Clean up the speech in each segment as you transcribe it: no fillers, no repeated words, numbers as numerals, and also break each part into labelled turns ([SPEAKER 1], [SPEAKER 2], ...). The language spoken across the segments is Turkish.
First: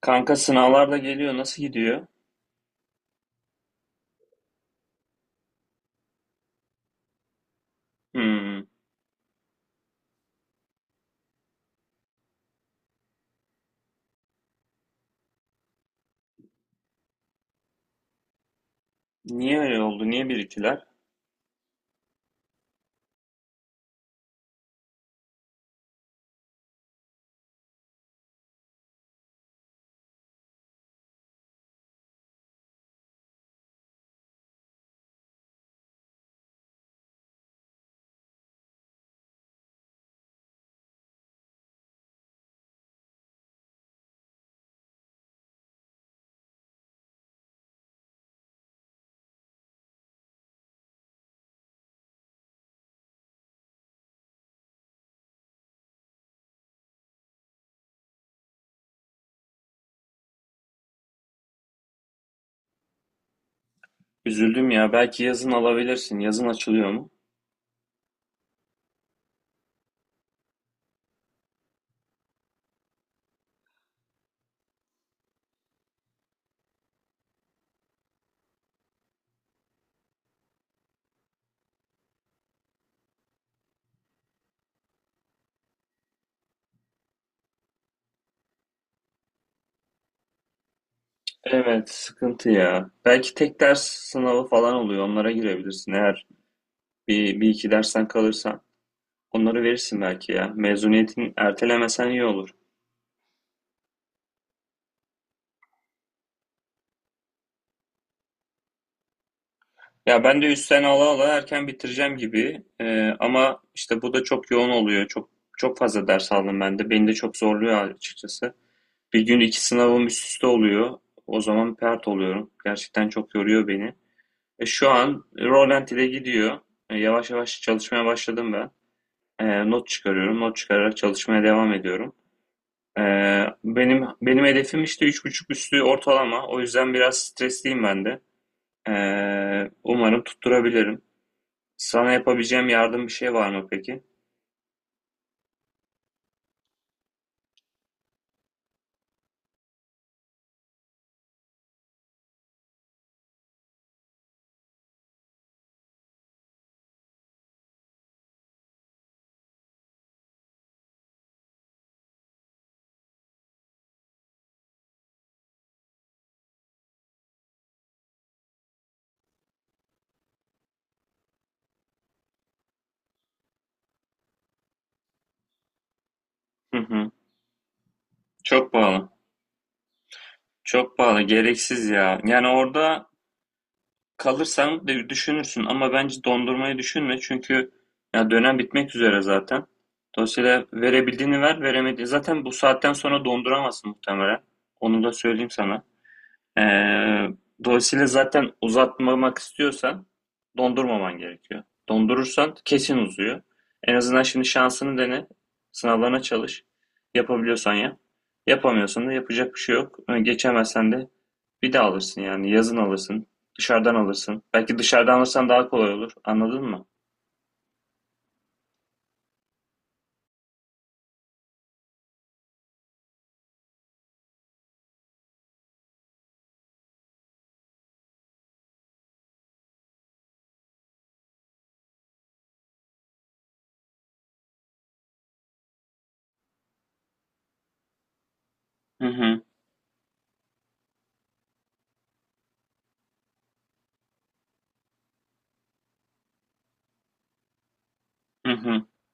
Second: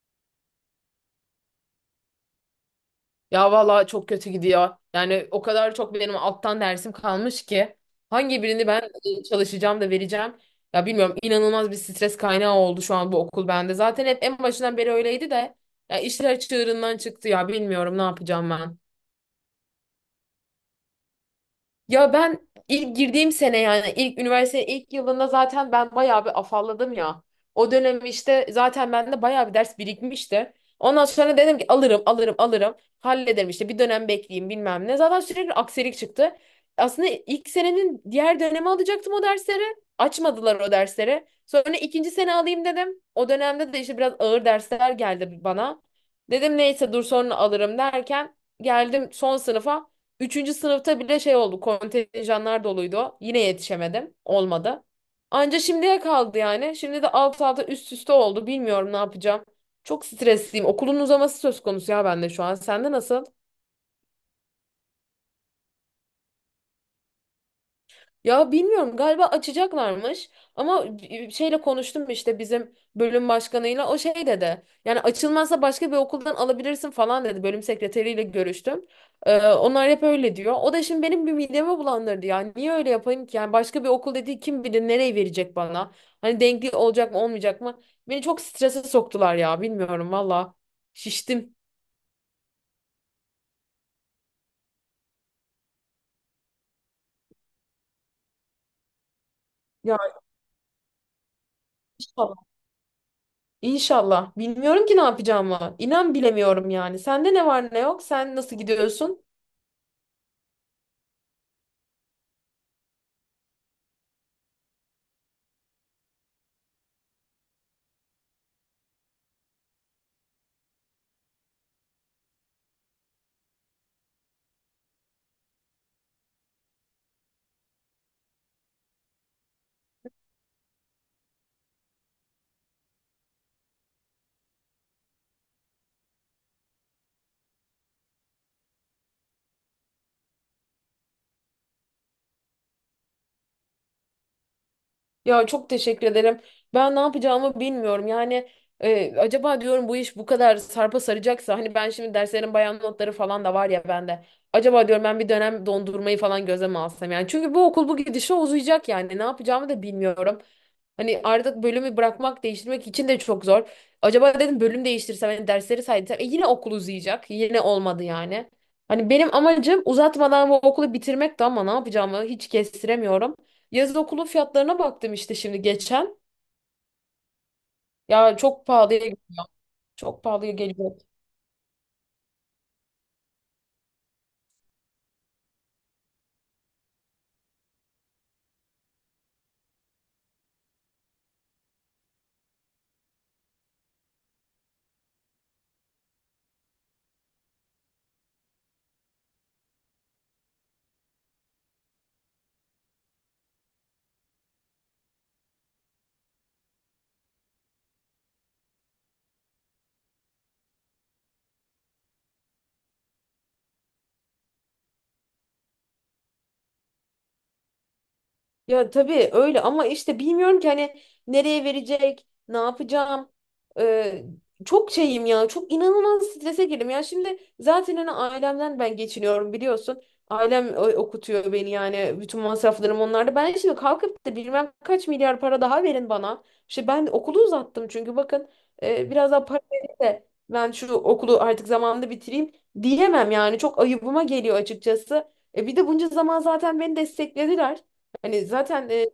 [SPEAKER 1] Kanka sınavlar da geliyor. Nasıl gidiyor?
[SPEAKER 2] Ya valla çok kötü gidiyor. Yani o kadar çok benim alttan dersim kalmış ki hangi
[SPEAKER 1] Hmm.
[SPEAKER 2] birini ben çalışacağım da vereceğim. Ya bilmiyorum inanılmaz bir stres kaynağı oldu şu an bu okul bende. Zaten hep en başından beri öyleydi de ya işler çığırından çıktı ya bilmiyorum ne yapacağım ben.
[SPEAKER 1] Niye öyle oldu? Niye biriktiler?
[SPEAKER 2] Ya ben ilk girdiğim sene yani ilk üniversite ilk yılında zaten ben bayağı bir afalladım ya. O dönem işte zaten bende bayağı bir ders birikmişti. Ondan sonra dedim ki alırım alırım alırım hallederim işte bir dönem bekleyeyim bilmem ne. Zaten sürekli aksilik çıktı. Aslında ilk senenin diğer dönemi alacaktım o dersleri. Açmadılar o dersleri. Sonra ikinci sene alayım dedim. O dönemde de işte biraz ağır dersler geldi bana. Dedim neyse dur sonra alırım derken geldim son sınıfa. Üçüncü sınıfta bile şey oldu. Kontenjanlar doluydu. Yine yetişemedim. Olmadı. Anca şimdiye kaldı yani. Şimdi de alt alta üst üste oldu. Bilmiyorum ne yapacağım. Çok stresliyim. Okulun uzaması söz konusu ya bende şu an. Sende nasıl?
[SPEAKER 1] Üzüldüm ya. Belki yazın alabilirsin. Yazın açılıyor mu?
[SPEAKER 2] Ya bilmiyorum galiba açacaklarmış ama şeyle konuştum işte bizim bölüm başkanıyla o şey dedi. Yani açılmazsa başka bir okuldan alabilirsin falan dedi. Bölüm sekreteriyle görüştüm. Onlar hep öyle diyor. O da şimdi benim bir midemi bulandırdı ya. Niye öyle yapayım ki? Yani başka bir okul dediği kim bilir nereye verecek bana? Hani denkli olacak mı olmayacak mı? Beni çok strese soktular ya bilmiyorum valla. Şiştim.
[SPEAKER 1] Evet, sıkıntı ya. Belki tek ders sınavı falan oluyor. Onlara girebilirsin. Eğer bir iki dersten kalırsan onları
[SPEAKER 2] Ya
[SPEAKER 1] verirsin belki ya. Mezuniyetini ertelemesen iyi olur.
[SPEAKER 2] İnşallah. Bilmiyorum ki ne yapacağımı. İnan bilemiyorum yani. Sende ne var ne yok? Sen nasıl gidiyorsun?
[SPEAKER 1] Ya ben de üstten ala ala erken bitireceğim gibi. Ama işte bu da çok yoğun oluyor. Çok çok fazla ders aldım ben de. Beni de çok zorluyor açıkçası. Bir gün iki sınavım üst üste oluyor. O zaman pert oluyorum. Gerçekten çok yoruyor beni. Şu an Roland ile gidiyor. Yavaş yavaş çalışmaya başladım ben. Not çıkarıyorum. Not çıkararak çalışmaya devam ediyorum. E, benim hedefim işte 3,5 üstü ortalama. O yüzden biraz stresliyim ben de. E, Umarım tutturabilirim. Sana yapabileceğim yardım bir şey var mı peki?
[SPEAKER 2] Ya çok teşekkür ederim. Ben ne yapacağımı bilmiyorum. Yani acaba diyorum bu iş bu kadar sarpa saracaksa hani ben şimdi derslerin bayan notları falan da var ya bende. Acaba diyorum ben bir dönem dondurmayı falan gözeme alsam yani. Çünkü bu okul bu gidişe uzayacak yani. Ne yapacağımı da bilmiyorum. Hani artık bölümü bırakmak, değiştirmek için de çok zor. Acaba dedim bölüm değiştirsem, hani dersleri saydıysam yine okul uzayacak. Yine olmadı yani. Hani benim amacım uzatmadan bu okulu bitirmekti ama ne yapacağımı hiç kestiremiyorum. Yaz okulu fiyatlarına baktım işte şimdi geçen.
[SPEAKER 1] Hı hı.
[SPEAKER 2] Ya çok
[SPEAKER 1] Çok pahalı.
[SPEAKER 2] pahalıya çok pahalıya geliyor.
[SPEAKER 1] Çok pahalı. Gereksiz ya. Yani orada kalırsan de düşünürsün ama bence dondurmayı düşünme çünkü ya dönem bitmek üzere zaten. Dolayısıyla verebildiğini ver, veremediğini zaten bu saatten sonra donduramazsın muhtemelen. Onu da söyleyeyim sana. Ee, Dolayısıyla zaten uzatmamak istiyorsan dondurmaman gerekiyor. Dondurursan kesin uzuyor. En azından şimdi şansını dene. Sınavlarına çalış. Yapabiliyorsan yap. Yapamıyorsan da yapacak bir şey yok. Geçemezsen de bir daha alırsın yani. Yazın alırsın. Dışarıdan alırsın. Belki dışarıdan alırsan daha kolay olur. Anladın mı?
[SPEAKER 2] Ya tabii öyle ama işte bilmiyorum ki hani nereye verecek, ne yapacağım. Ee, Çok şeyim ya, çok inanılmaz strese girdim. Ya şimdi zaten hani ailemden ben geçiniyorum biliyorsun. Ailem okutuyor beni yani bütün masraflarım onlarda. Ben şimdi kalkıp da bilmem kaç milyar para daha verin bana. İşte ben okulu uzattım çünkü bakın
[SPEAKER 1] Hı
[SPEAKER 2] biraz
[SPEAKER 1] hı.
[SPEAKER 2] daha para verin de ben şu okulu artık zamanında bitireyim diyemem yani. Çok ayıbıma geliyor açıkçası. Bir de bunca zaman zaten beni desteklediler. Hani
[SPEAKER 1] Hı hı.
[SPEAKER 2] zaten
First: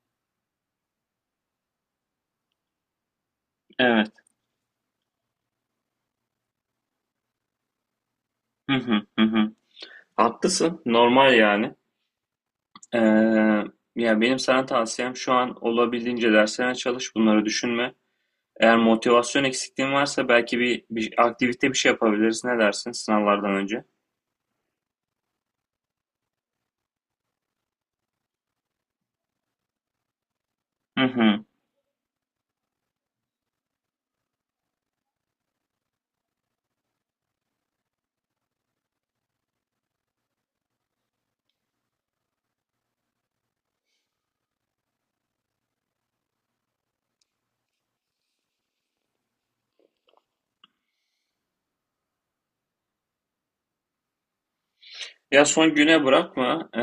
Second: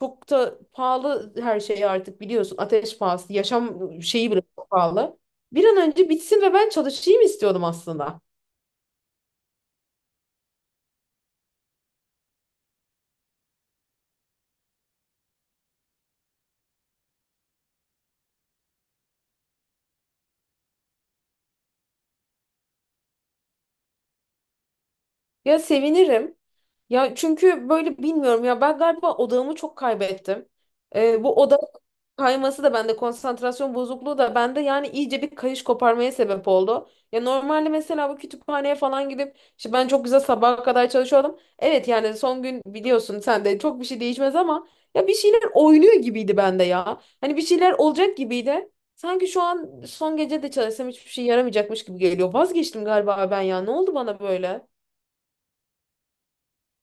[SPEAKER 2] çok da pahalı her şey artık biliyorsun. Ateş pahası, yaşam
[SPEAKER 1] Evet.
[SPEAKER 2] şeyi bile çok pahalı. Bir an önce bitsin ve ben çalışayım istiyordum aslında.
[SPEAKER 1] Hı hı. Hı hı. Haklısın. Normal yani. Ee, Ya benim sana tavsiyem şu an olabildiğince derslerine çalış, bunları düşünme. Eğer motivasyon eksikliğin varsa belki bir aktivite bir şey yapabiliriz. Ne dersin sınavlardan önce?
[SPEAKER 2] Ya sevinirim. Ya çünkü böyle bilmiyorum ya ben galiba odağımı çok kaybettim.
[SPEAKER 1] Hı
[SPEAKER 2] Bu
[SPEAKER 1] hı.
[SPEAKER 2] odak kayması da bende konsantrasyon bozukluğu da bende yani iyice bir kayış koparmaya sebep oldu. Ya normalde mesela bu kütüphaneye falan gidip işte ben çok güzel sabaha kadar çalışıyordum. Evet yani son gün biliyorsun sen de çok bir şey değişmez ama ya bir şeyler oynuyor gibiydi bende ya. Hani bir şeyler olacak gibiydi. Sanki şu an son gece de çalışsam hiçbir şey yaramayacakmış gibi geliyor. Vazgeçtim galiba ben ya. Ne oldu bana böyle?
[SPEAKER 1] Ya son güne bırakma.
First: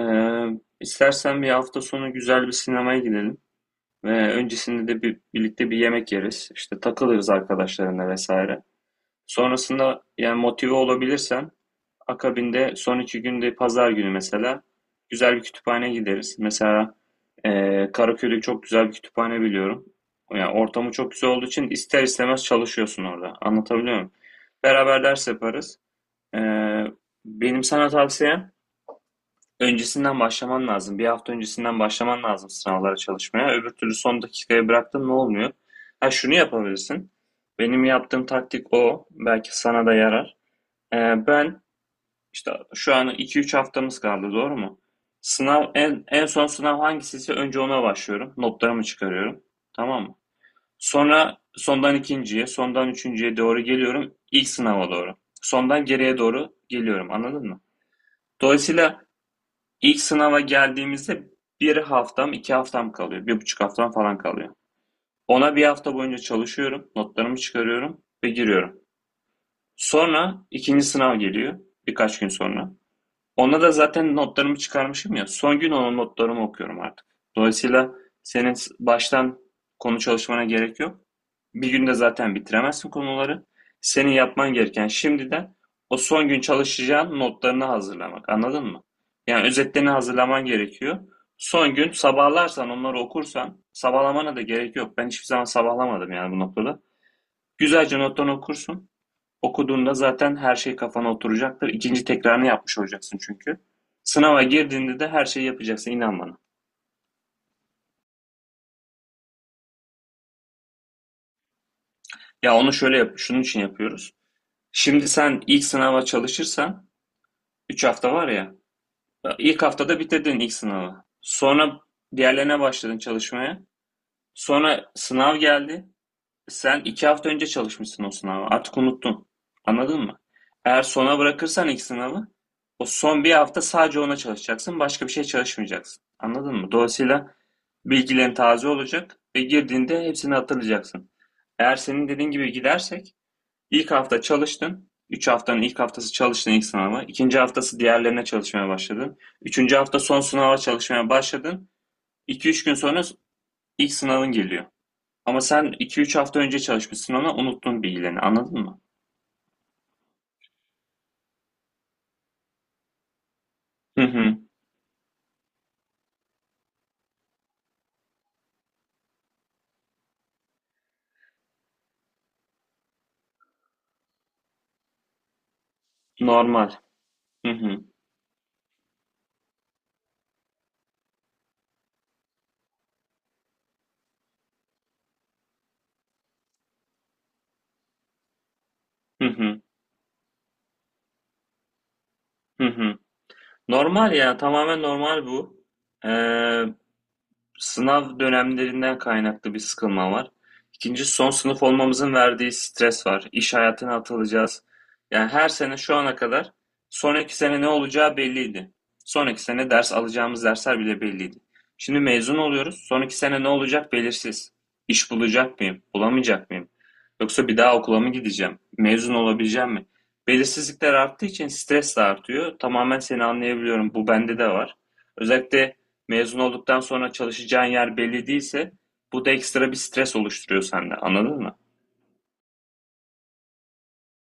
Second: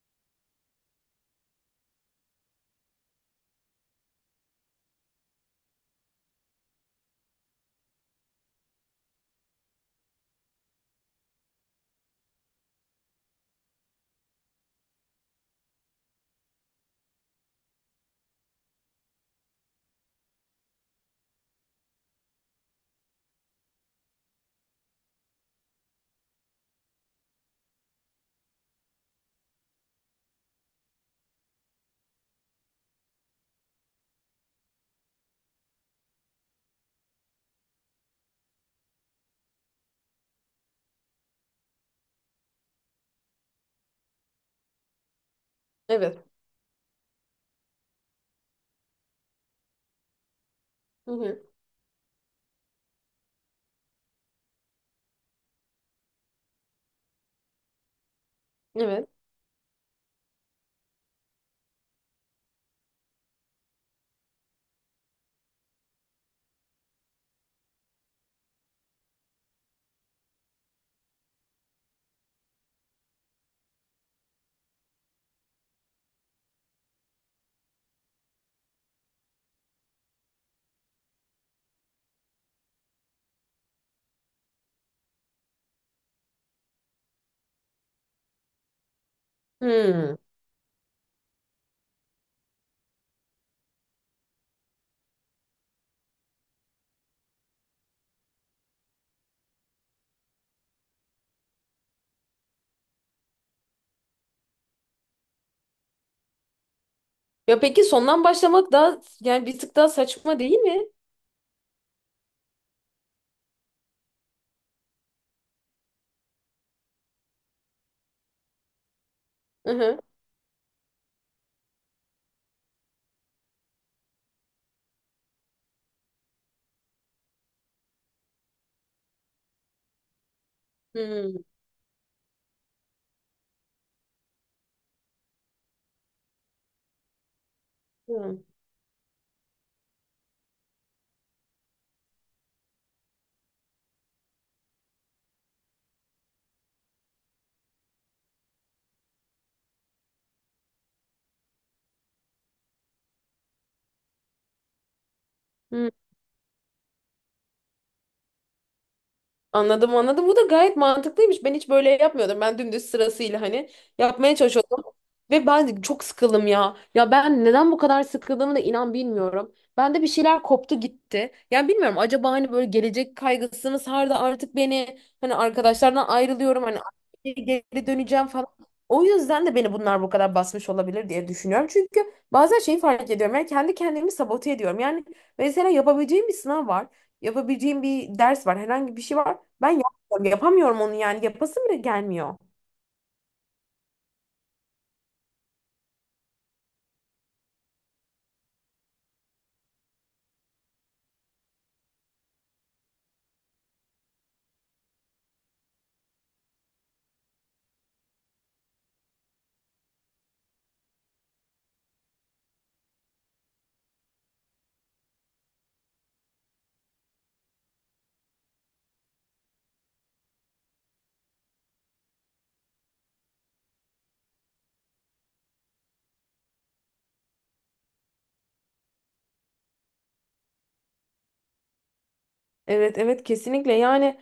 [SPEAKER 1] İstersen bir hafta sonu güzel bir sinemaya gidelim. Ve öncesinde de birlikte bir yemek yeriz. İşte takılırız arkadaşlarına vesaire. Sonrasında yani motive olabilirsen akabinde son iki günde pazar günü mesela güzel bir kütüphane gideriz. Mesela Karaköy'de çok güzel bir kütüphane biliyorum. Yani ortamı çok güzel olduğu için ister istemez çalışıyorsun orada. Anlatabiliyor muyum? Beraber ders yaparız. Eee, Benim sana tavsiyem öncesinden başlaman lazım. Bir hafta öncesinden başlaman lazım sınavlara çalışmaya. Öbür türlü son dakikaya bıraktın ne olmuyor? Ha şunu yapabilirsin. Benim yaptığım taktik o. Belki sana da yarar. Ben işte şu an iki üç haftamız kaldı, doğru mu? Sınav
[SPEAKER 2] Evet.
[SPEAKER 1] en son sınav hangisiyse önce ona başlıyorum. Notlarımı çıkarıyorum. Tamam mı?
[SPEAKER 2] Hı
[SPEAKER 1] Sonra
[SPEAKER 2] hı.
[SPEAKER 1] sondan ikinciye, sondan üçüncüye doğru geliyorum. İlk sınava doğru. Sondan geriye doğru geliyorum. Anladın mı? Dolayısıyla
[SPEAKER 2] Evet.
[SPEAKER 1] ilk sınava geldiğimizde iki haftam kalıyor. Bir buçuk haftam falan kalıyor. Ona bir hafta boyunca çalışıyorum. Notlarımı çıkarıyorum ve giriyorum. Sonra ikinci sınav geliyor. Birkaç gün sonra. Ona da zaten notlarımı çıkarmışım ya. Son gün onun notlarımı okuyorum artık. Dolayısıyla baştan konu çalışmana gerek yok. Bir günde zaten bitiremezsin konuları. Senin yapman gereken şimdiden o son gün çalışacağın notlarını hazırlamak. Anladın mı? Yani özetlerini
[SPEAKER 2] Hmm.
[SPEAKER 1] hazırlaman gerekiyor. Son gün sabahlarsan onları okursan sabahlamana da gerek yok. Ben hiçbir zaman sabahlamadım yani bu noktada. Güzelce notlarını okursun. Okuduğunda zaten her şey kafana oturacaktır. İkinci tekrarını yapmış olacaksın çünkü. Sınava girdiğinde de her şeyi yapacaksın inan bana.
[SPEAKER 2] Ya peki sondan başlamak daha yani bir tık daha saçma değil mi?
[SPEAKER 1] Ya onu şöyle yap, şunun için yapıyoruz. Şimdi sen ilk sınava çalışırsan 3 hafta var ya. İlk
[SPEAKER 2] Hı
[SPEAKER 1] haftada
[SPEAKER 2] hı.
[SPEAKER 1] bitirdin ilk sınavı. Sonra diğerlerine başladın çalışmaya. Sonra sınav geldi. Sen iki hafta önce çalışmışsın o sınava. Artık unuttun. Anladın mı? Eğer sona
[SPEAKER 2] Hmm.
[SPEAKER 1] bırakırsan ilk sınavı, o son bir hafta sadece ona çalışacaksın. Başka bir şey çalışmayacaksın. Anladın mı? Dolayısıyla bilgilerin taze olacak ve girdiğinde hepsini hatırlayacaksın. Eğer senin dediğin gibi gidersek, ilk hafta çalıştın. Üç haftanın ilk haftası çalıştın ilk sınava. İkinci haftası diğerlerine çalışmaya başladın. Üçüncü hafta son sınava çalışmaya başladın. İki üç gün sonra ilk sınavın geliyor. Ama sen
[SPEAKER 2] Hmm.
[SPEAKER 1] iki üç hafta önce çalışmışsın ona, unuttun bilgilerini, anladın mı?
[SPEAKER 2] Anladım anladım. Bu da gayet mantıklıymış. Ben hiç böyle yapmıyordum. Ben dümdüz sırasıyla hani
[SPEAKER 1] Hı
[SPEAKER 2] yapmaya
[SPEAKER 1] hı.
[SPEAKER 2] çalışıyordum. Ve ben çok sıkıldım ya. Ya ben neden bu kadar sıkıldığımı da inan bilmiyorum. Bende bir şeyler koptu gitti. Yani bilmiyorum acaba hani böyle gelecek kaygısı mı sardı artık beni. Hani arkadaşlardan ayrılıyorum.
[SPEAKER 1] Normal.
[SPEAKER 2] Hani
[SPEAKER 1] Hı hı.
[SPEAKER 2] geri döneceğim falan. O yüzden de beni bunlar bu kadar basmış olabilir diye düşünüyorum. Çünkü bazen şeyi fark ediyorum. Yani kendi kendimi sabote ediyorum. Yani mesela yapabileceğim bir sınav var. Yapabileceğim bir ders var. Herhangi bir şey
[SPEAKER 1] Hı
[SPEAKER 2] var.
[SPEAKER 1] hı.
[SPEAKER 2] Ben yapmıyorum, yapamıyorum onu yani yapasım bile gelmiyor.
[SPEAKER 1] Hı hı. Normal ya, tamamen normal bu. Ee, Sınav dönemlerinden kaynaklı bir sıkılma var. İkinci son sınıf olmamızın verdiği stres var. İş hayatına atılacağız. Yani her sene şu ana kadar sonraki sene ne olacağı belliydi. Sonraki sene ders alacağımız dersler bile belliydi. Şimdi mezun oluyoruz. Sonraki sene ne olacak belirsiz. İş bulacak mıyım? Bulamayacak mıyım? Yoksa bir daha okula mı gideceğim? Mezun olabileceğim mi? Belirsizlikler arttığı için stres de artıyor. Tamamen seni anlayabiliyorum. Bu bende de var. Özellikle mezun olduktan sonra çalışacağın yer belli değilse bu da ekstra bir stres oluşturuyor sende. Anladın mı?
[SPEAKER 2] Evet evet kesinlikle yani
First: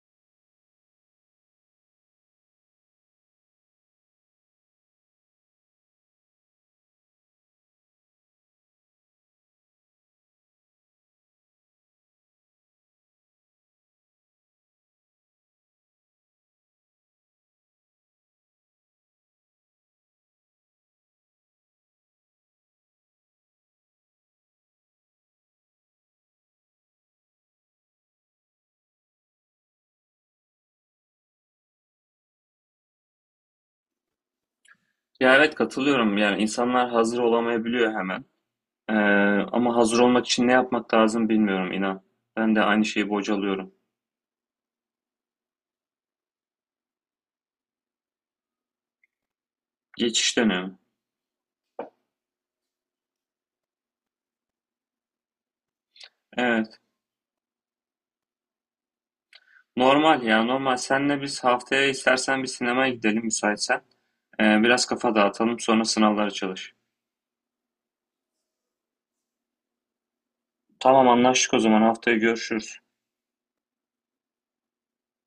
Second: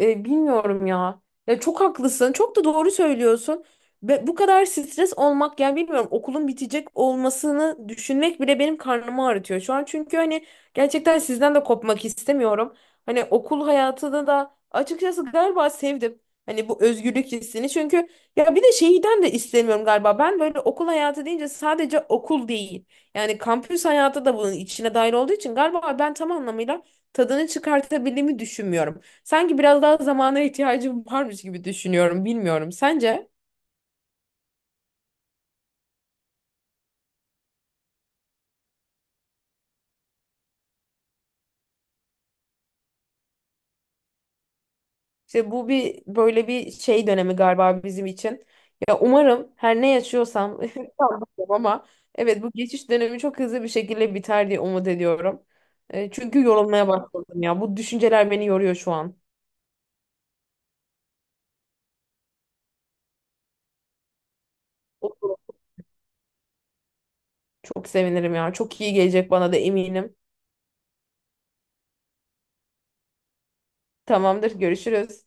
[SPEAKER 2] bilmiyorum ya. Ya çok haklısın. Çok da doğru söylüyorsun. Ve bu kadar stres olmak yani bilmiyorum okulun bitecek olmasını düşünmek bile benim karnımı ağrıtıyor şu an. Çünkü hani gerçekten sizden de kopmak istemiyorum. Hani okul hayatını da açıkçası galiba sevdim. Hani bu özgürlük hissini. Çünkü ya bir de şeyden de istemiyorum galiba. Ben böyle okul hayatı deyince sadece okul değil. Yani kampüs hayatı da bunun içine dahil olduğu için galiba ben tam anlamıyla tadını çıkartabildiğimi düşünmüyorum. Sanki biraz daha zamana ihtiyacım varmış gibi düşünüyorum. Bilmiyorum. Sence?
[SPEAKER 1] Ya evet katılıyorum. Yani insanlar hazır olamayabiliyor hemen. Ee, Ama hazır olmak için ne yapmak lazım bilmiyorum inan. Ben de aynı şeyi bocalıyorum.
[SPEAKER 2] İşte bu bir böyle bir şey dönemi galiba bizim için. Ya umarım her ne
[SPEAKER 1] Geçiş
[SPEAKER 2] yaşıyorsam
[SPEAKER 1] dönemi.
[SPEAKER 2] sanmıyorum ama evet bu geçiş dönemi çok hızlı bir şekilde biter diye umut ediyorum. Çünkü
[SPEAKER 1] Evet.
[SPEAKER 2] yorulmaya başladım ya. Bu düşünceler beni yoruyor şu an.
[SPEAKER 1] Normal ya normal. Senle biz haftaya istersen bir sinemaya gidelim müsaitsen. Biraz kafa dağıtalım sonra sınavlara çalış.
[SPEAKER 2] Çok sevinirim ya. Çok iyi gelecek bana da eminim.
[SPEAKER 1] Tamam anlaştık o zaman haftaya görüşürüz.
[SPEAKER 2] Tamamdır, görüşürüz.